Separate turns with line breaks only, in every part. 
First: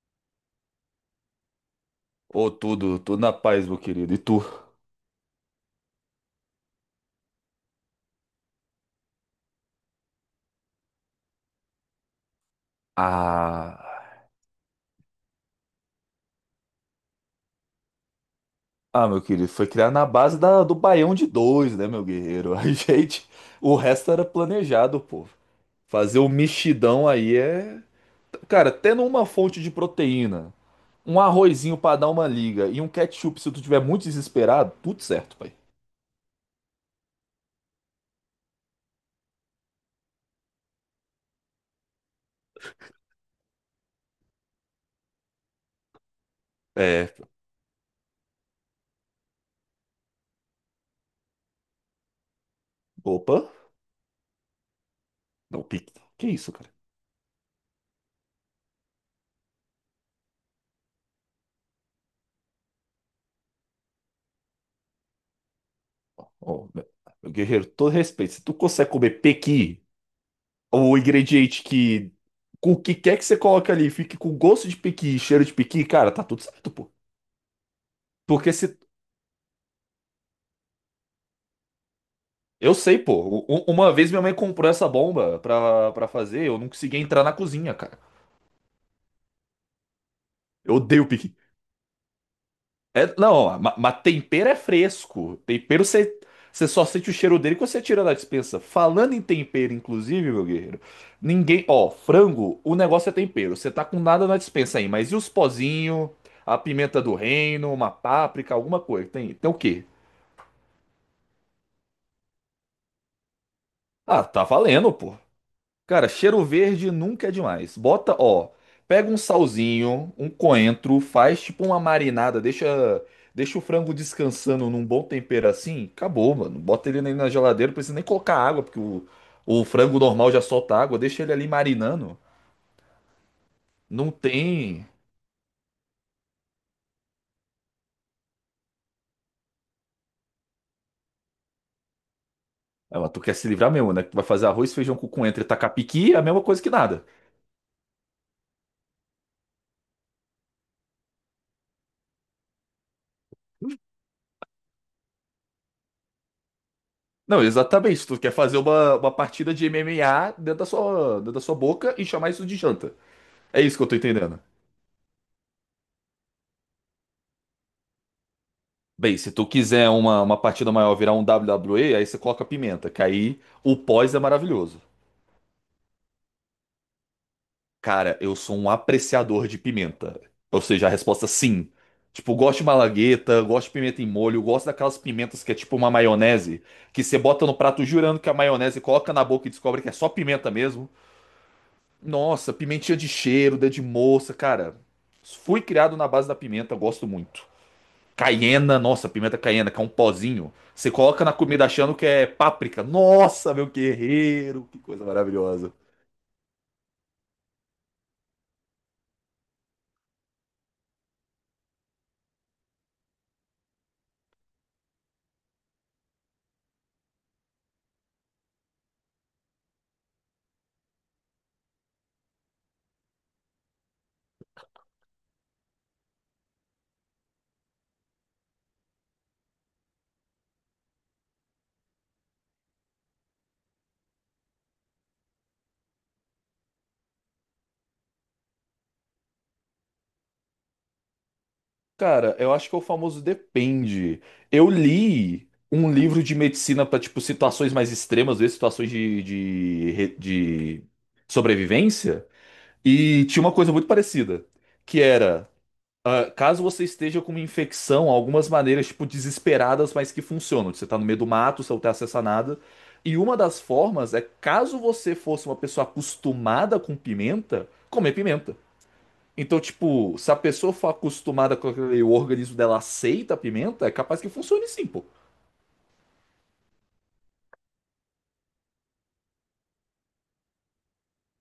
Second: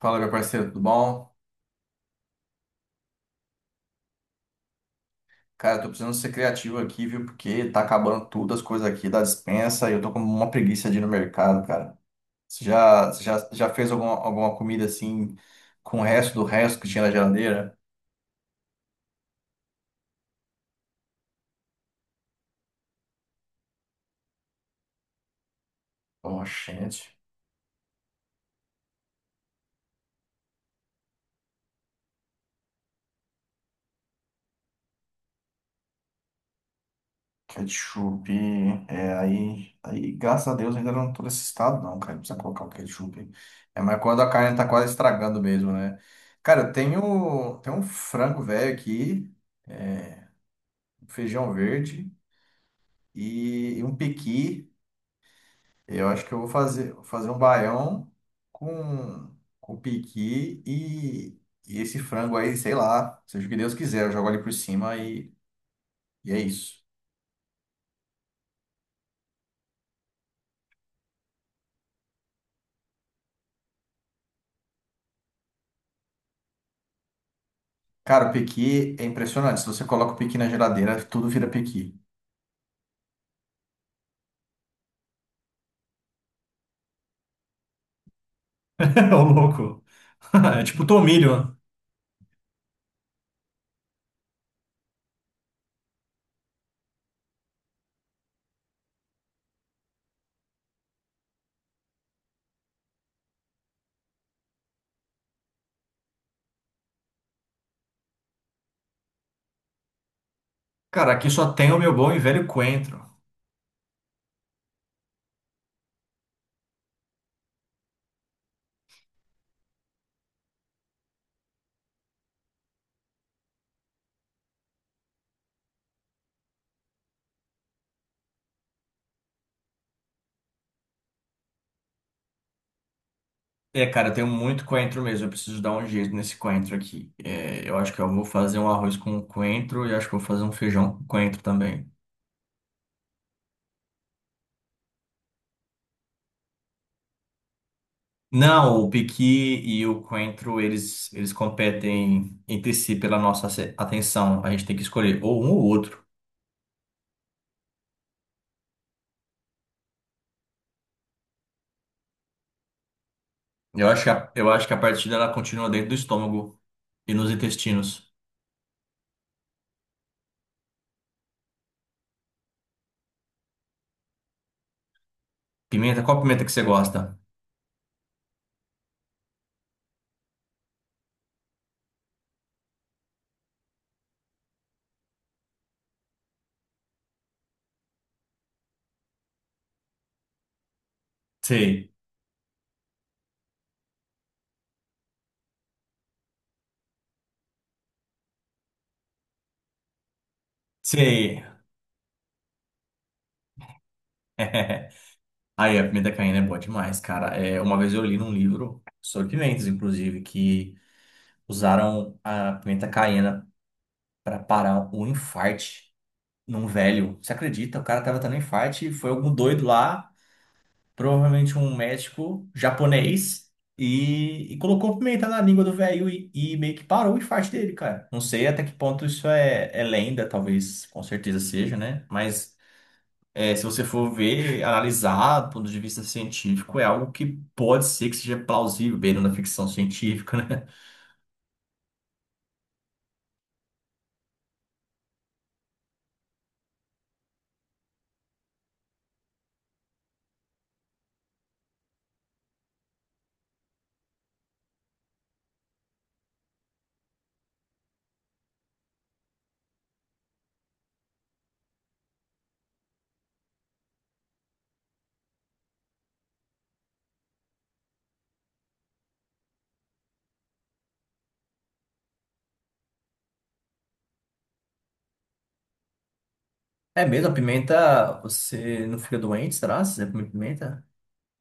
Fala, meu parceiro, tudo bom?
Ô, tudo na paz, meu querido. E tu?
Cara, eu tô precisando ser criativo aqui, viu? Porque tá acabando tudo as coisas aqui da despensa e eu tô com uma preguiça de ir no mercado, cara. Você já fez alguma,
Ah,
alguma comida assim com o resto do resto que tinha na geladeira?
ah, meu querido, foi criado na base do baião de dois, né, meu guerreiro? A gente, o resto era planejado, pô. Fazer o
Oh,
mexidão
gente,
aí é. Cara, tendo uma fonte de proteína, um arrozinho pra dar uma liga e um ketchup se tu tiver muito desesperado, tudo certo, pai.
ketchup. É, aí, graças a Deus, ainda não tô nesse estado, não, cara. Não precisa colocar o ketchup. É, mas quando a carne tá quase estragando mesmo, né? Cara, eu
É.
tenho, tenho um frango velho aqui, um feijão verde
Opa,
e um pequi.
não, pique.
Eu acho
Que
que eu vou
isso, cara?
fazer, vou fazer um baião com, com piqui e esse frango aí, sei lá, seja o que Deus quiser, eu jogo ali por cima e é
Ô,
isso.
meu guerreiro, todo respeito. Se tu consegue comer pequi o ingrediente que. Com o que quer que você coloque ali, fique com gosto de piqui e cheiro de piqui, cara, tá tudo certo, pô.
Cara, o
Porque se.
pequi é impressionante. Se você coloca o pequi na geladeira, tudo vira pequi.
Eu sei, pô. Uma vez minha mãe comprou essa bomba pra, fazer, eu não consegui entrar na cozinha, cara.
É o louco.
Eu
Tipo
odeio piqui.
tomilho.
É, não, mas tempero é fresco. Tempero você só sente o cheiro dele quando você tira da despensa. Falando em tempero, inclusive, meu guerreiro, ninguém. Ó, frango, o negócio é tempero. Você tá com nada na despensa aí, mas e os pozinhos, a pimenta do reino, uma páprica, alguma coisa? Tem o quê?
Cara, aqui só tem o meu bom e velho coentro.
Ah, tá valendo, pô. Cara, cheiro verde nunca é demais. Bota, ó, pega um salzinho, um coentro, faz tipo uma marinada, deixa o frango descansando num bom tempero assim, acabou, mano. Bota ele ali na geladeira, não precisa nem colocar água, porque o frango normal já solta água, deixa ele ali marinando.
É, cara,
Não
eu tenho muito
tem.
coentro mesmo. Eu preciso dar um jeito nesse coentro aqui. É, eu acho que eu vou fazer um arroz com coentro e acho que eu vou fazer um feijão com coentro também.
Ah, mas tu quer se livrar mesmo, né? Que tu vai fazer arroz, feijão com coentro e tacapiqui, é a mesma coisa que nada.
Não, o piqui e o coentro, eles competem entre si pela nossa atenção. A gente tem que escolher ou um ou outro.
Não, exatamente. Tu quer fazer uma partida de M M a dentro dentro da sua boca e chamar isso de janta. É isso que eu
Eu
tô
acho que a,
entendendo.
eu acho que a partida ela continua dentro do estômago e nos intestinos.
Bem, se tu quiser uma partida maior virar um WWE, aí você coloca pimenta, que aí o pós é maravilhoso.
Pimenta, qual pimenta que você gosta?
Cara, eu sou um apreciador de pimenta. Ou seja, a resposta é sim. Tipo, gosto de malagueta, gosto de pimenta em molho, gosto daquelas pimentas que é tipo uma maionese, que você bota no prato jurando que é maionese, coloca na boca e descobre que é só pimenta mesmo.
Sei,
Nossa, pimentinha de cheiro, dedo de moça, cara. Fui criado na base da pimenta, gosto muito. Caiena, nossa, pimenta caiena, que é um pozinho. Você coloca na
sei.
comida achando que é páprica. Nossa, meu guerreiro, que coisa maravilhosa.
Aí, a pimenta caína é boa demais, cara. É, uma vez eu li num livro sobre pimentas, inclusive, que usaram a pimenta caiena para parar um infarte num velho. Você acredita? O cara tava tendo um infarte e foi algum doido lá, provavelmente um médico japonês, e colocou pimenta na língua do velho e meio que parou o infarte dele, cara. Não sei até que ponto isso é lenda, talvez, com certeza seja, né? Mas é, se você for ver, analisar do ponto de vista científico, é algo que pode ser que seja plausível, beirando a ficção científica, né?
Cara, eu acho que é o famoso depende. Eu li um livro de medicina para tipo, situações mais extremas, às vezes situações de sobrevivência, e tinha uma coisa muito parecida, que era. Ah, caso você esteja com uma infecção, algumas maneiras, tipo, desesperadas, mas que funcionam. Você tá no meio do mato, você não tem acesso a nada. E uma das formas é, caso você fosse uma pessoa acostumada com pimenta, comer pimenta. Então, tipo, se a pessoa for acostumada com aquele, o organismo dela aceita a pimenta, é capaz que funcione sim, pô.
É mesmo, a pimenta, você não fica doente, será? Se você comer pimenta?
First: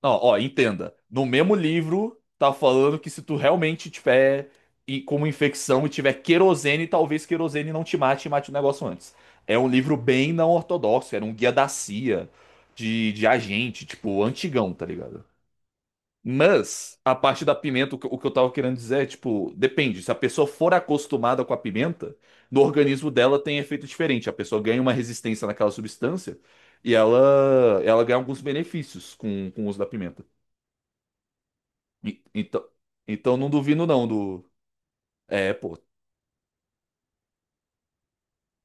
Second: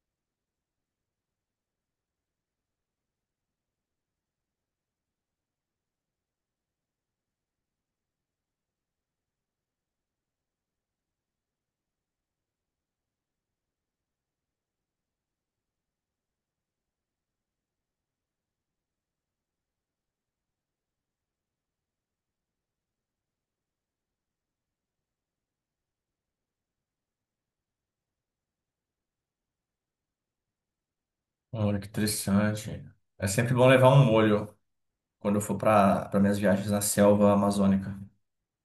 Não, ó, entenda. No mesmo livro, tá falando que se tu realmente tiver como infecção e tiver querosene, talvez querosene não te mate e mate o negócio antes. É um livro bem não ortodoxo, era um guia da CIA, de agente, tipo, antigão, tá ligado? Mas, a parte da pimenta, o que eu tava querendo dizer é, tipo, depende. Se a pessoa for acostumada com a pimenta, no organismo dela tem efeito diferente. A pessoa ganha uma resistência naquela substância e ela ganha alguns benefícios com o uso da pimenta.
Olha, que
Então,
interessante. É
então não
sempre bom
duvido
levar um
não do.
molho quando eu
É,
for
pô,
para minhas viagens na selva amazônica.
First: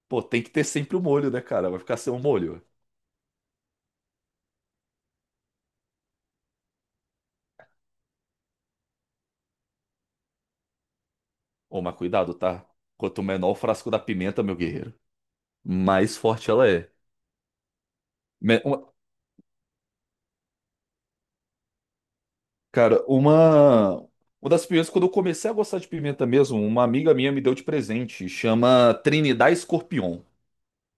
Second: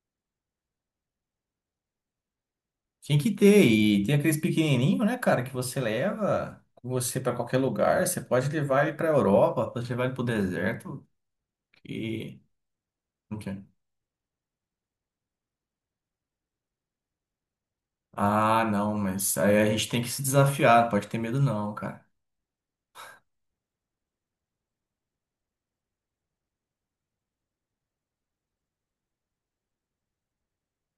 pô, tem que ter sempre o molho, né, cara? Vai ficar sem o molho.
Tem que ter, e tem aqueles pequenininho, né, cara, que você leva com você para qualquer lugar. Você pode levar ele para Europa, pode levar ele para o deserto.
Ô, mas cuidado,
Que...
tá? Quanto
Não
menor o
quer.
frasco da pimenta, meu guerreiro, mais forte ela é. Me-
Ah,
uma-
não, mas aí a gente tem que se desafiar, pode ter medo não, cara.
Cara, uma. Uma das pimentas, quando eu comecei a gostar de pimenta mesmo, uma amiga minha me deu de presente. Chama Trinidad Escorpião.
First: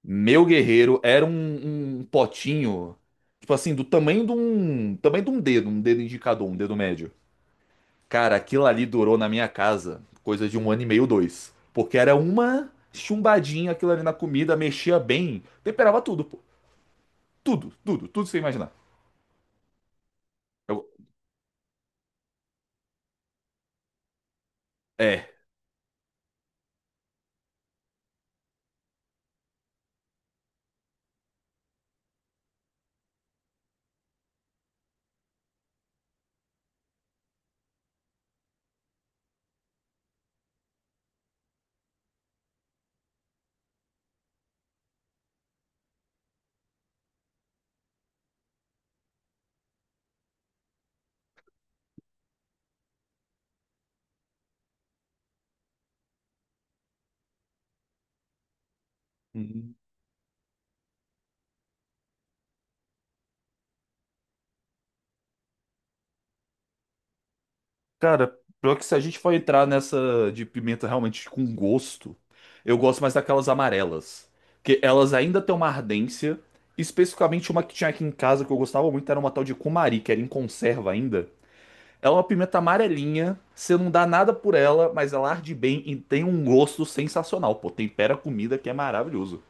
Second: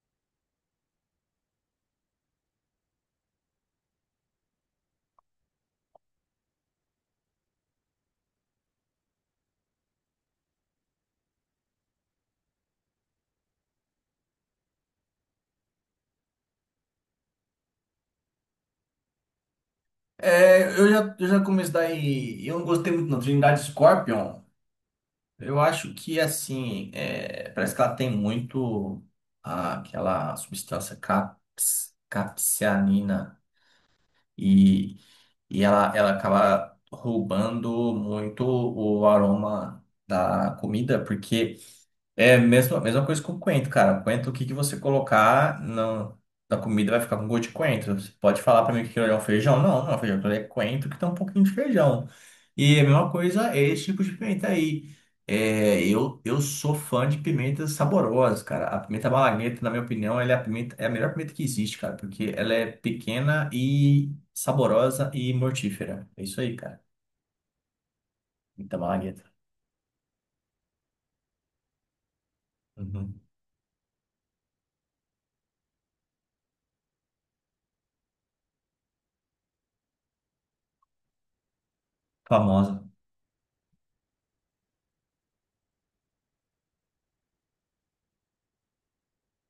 Meu guerreiro era um potinho, tipo assim, do tamanho de um dedo indicador, um dedo médio. Cara, aquilo ali durou na minha casa coisa de um ano e meio, dois. Porque era uma chumbadinha aquilo ali na comida, mexia bem, temperava tudo, pô. Tudo sem imaginar.
É,
Eu-
eu já comecei daí, eu não gostei muito não, Trindade Scorpion.
É.
Eu acho que assim, é, parece que ela tem muito aquela substância capsaicina e, e ela acaba roubando muito o aroma da comida, porque é a mesma coisa com o coentro, cara. Coentro, o que que você colocar na comida vai ficar com gosto de coentro. Você pode falar pra mim que aquilo ali é um feijão? Não, não é um feijão, aquilo ali é coentro que tem um pouquinho de feijão. E é a mesma coisa é esse tipo de pimenta aí. É, eu sou fã de pimentas saborosas, cara. A pimenta malagueta, na
Hum.
minha opinião, ela é a pimenta, é a melhor pimenta que existe, cara, porque ela é pequena e saborosa e mortífera. É isso aí, cara.
Cara, pior
Pimenta
que se a gente
malagueta.
for entrar nessa de pimenta realmente com gosto, eu gosto mais
Uhum.
daquelas amarelas, que elas ainda têm uma ardência. Especificamente uma que tinha aqui em casa que eu gostava muito era uma tal de cumari, que era em conserva ainda. Ela é uma pimenta
Famosa.
amarelinha, você não dá nada por ela, mas ela arde bem e tem um gosto sensacional. Pô, tempera a comida que é maravilhoso.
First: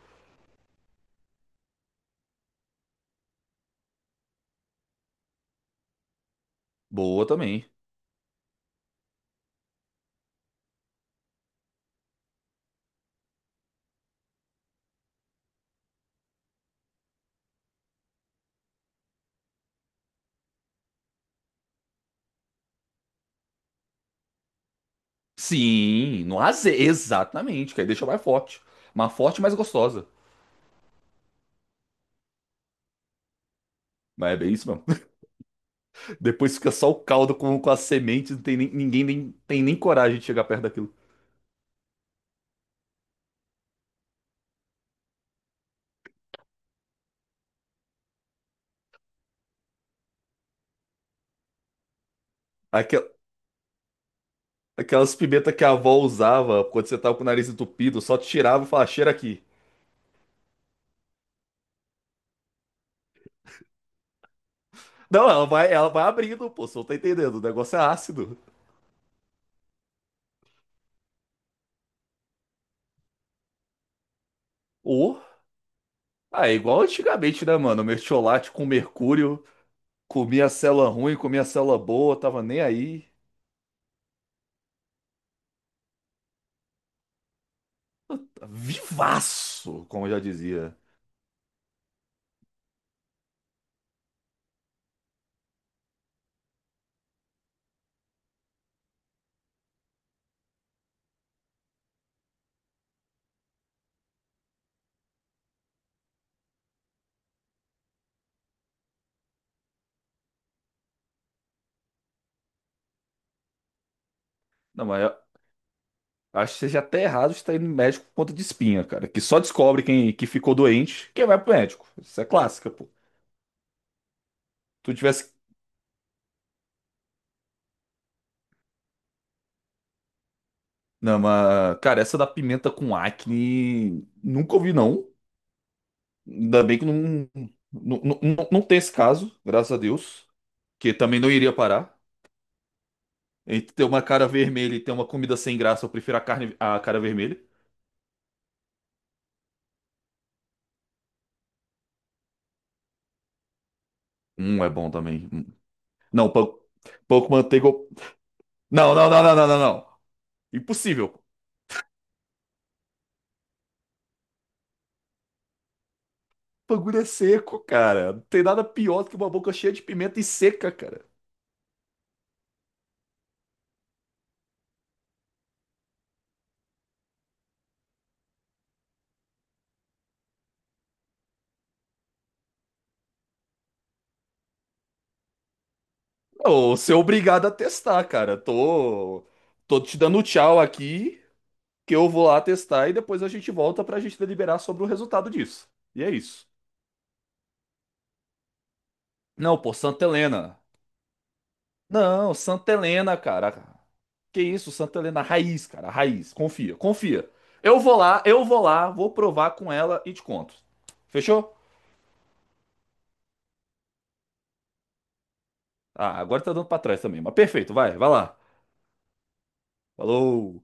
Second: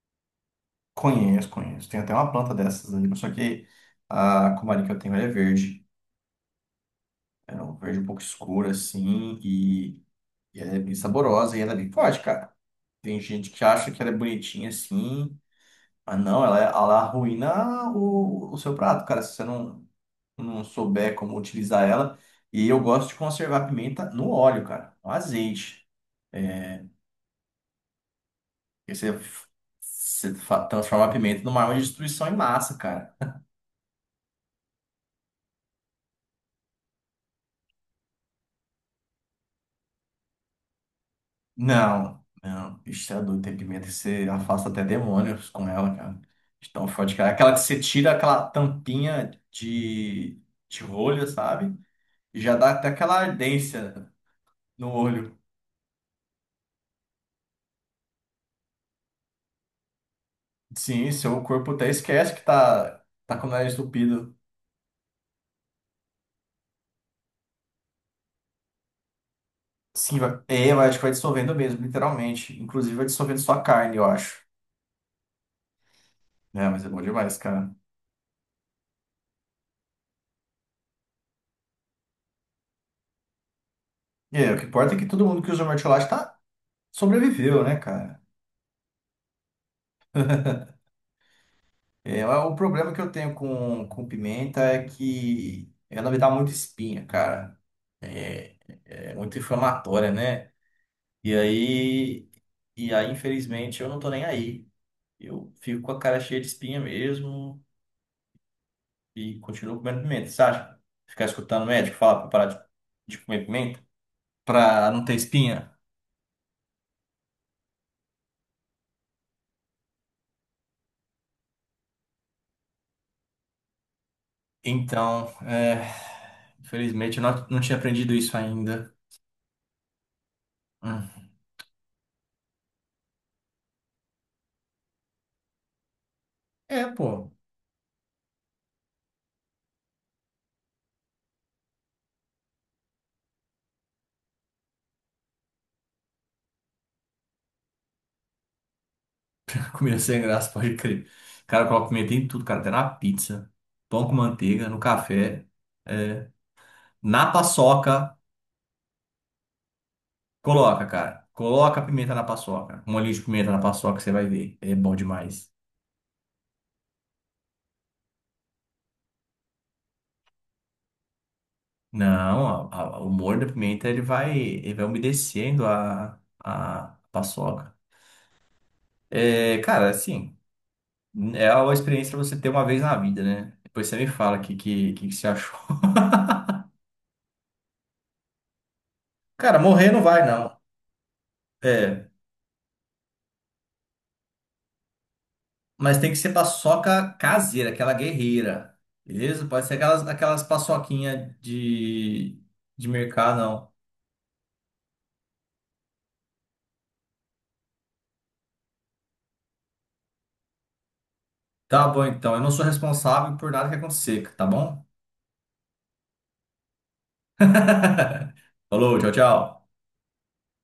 Conheço, conheço. Tem até uma planta dessas ali, mas só que a comari que eu tenho ela é verde.
Boa
É
também.
um verde um pouco escuro, assim, e ela é bem saborosa e ela é bem forte, cara. Tem gente que acha que ela é bonitinha assim, mas não, ela, é, ela arruína o seu prato, cara, se você não souber como utilizar ela. E eu gosto de conservar a pimenta no óleo, cara, no azeite.
Sim, no azeite, exatamente, que aí deixa mais forte.
Porque você,
Mais forte e mais gostosa.
você fa- transforma a pimenta numa arma de destruição em massa, cara.
Mas é bem isso mesmo. Depois fica só o caldo com as sementes, não tem nem- ninguém nem, tem nem coragem de chegar perto daquilo.
Não, não. Isso é doido, tem pimenta que você afasta até demônios com ela, cara. De tão forte, cara. Aquela que você tira aquela tampinha de rolha, sabe? E já dá até
Aquela-
aquela ardência no
aquelas
olho.
pimentas que a avó usava quando você tava com o nariz entupido, só tirava e falava, cheira aqui.
Sim, seu corpo até esquece que tá com o nariz entupido.
Não, ela vai abrindo, pô, você não tá entendendo, o negócio é ácido.
Sim, vai, é, mas acho que vai dissolvendo mesmo, literalmente. Inclusive vai dissolvendo sua carne, eu acho.
Ô, ah, é
É,
igual
mas é bom demais,
antigamente, né,
cara.
mano? Mertiolate com mercúrio, comia célula ruim, comia célula boa, tava nem aí.
E aí, o que importa é que todo mundo que usa o mertiolate tá sobreviveu, né, cara?
Vivaço, como eu já dizia.
É, o problema que eu tenho com pimenta é que ela me dá muita espinha, cara. É, é muito inflamatória, né? E aí, e aí, infelizmente, eu não tô nem aí. Eu fico com a cara cheia de espinha mesmo e continuo comendo pimenta. Você acha? Ficar escutando o médico falar pra parar de comer pimenta
Não,
pra não
mas
ter espinha.
eu acho que seja até errado estar indo no médico por conta de espinha, cara. Que só descobre quem que ficou doente, quem vai pro médico. Isso é clássica, pô. Tu
Então,
tivesse.
é, infelizmente, eu não, não tinha aprendido isso ainda.
Não,
Hum.
mas, cara, essa da pimenta com acne, nunca ouvi, não. Ainda bem
É,
que não,
pô.
não tem esse caso, graças a Deus. Que também não iria parar. Entre ter uma cara vermelha e ter uma comida sem graça, eu prefiro a carne, a cara vermelha.
Comida sem graça, pode crer. Cara, eu coloco pimenta em tudo, cara. Até na pizza, pão com manteiga,
É
no
bom também. Hum.
café. É.
Não, pão, pão com
Na
manteiga.
paçoca,
Não, não, não, não, não, não, não.
coloca,
Impossível.
cara. Coloca pimenta na paçoca. Um olhinho de pimenta na paçoca, você vai ver. É bom demais.
O bagulho é seco, cara. Não tem nada pior do que uma boca cheia de pimenta e seca, cara.
Não, o molho da pimenta, ele vai umedecendo a paçoca. É, cara, assim, é uma experiência pra você ter uma vez na vida, né? Depois você me fala o que, que que você achou.
Não, ser obrigado a testar, cara.
Cara,
Tô
morrer
te
não
dando
vai, não.
tchau aqui, que
É.
eu vou lá testar e depois a gente volta pra gente deliberar sobre o resultado disso.
Mas
E
tem
é
que ser
isso.
paçoca caseira, aquela guerreira. Beleza?
Não,
Pode
pô,
ser
Santa
aquelas
Helena.
paçoquinhas
Não, Santa
de
Helena,
mercado,
cara.
não.
Que isso, Santa Helena, raiz, cara, raiz. Confia, confia. Eu vou lá, vou provar com ela e te conto. Fechou?
Tá bom, então. Eu não sou responsável por nada que acontecer, tá bom?
Ah, agora tá dando pra trás também, mas perfeito, vai, vai lá.
Falou, tchau, tchau.
Falou.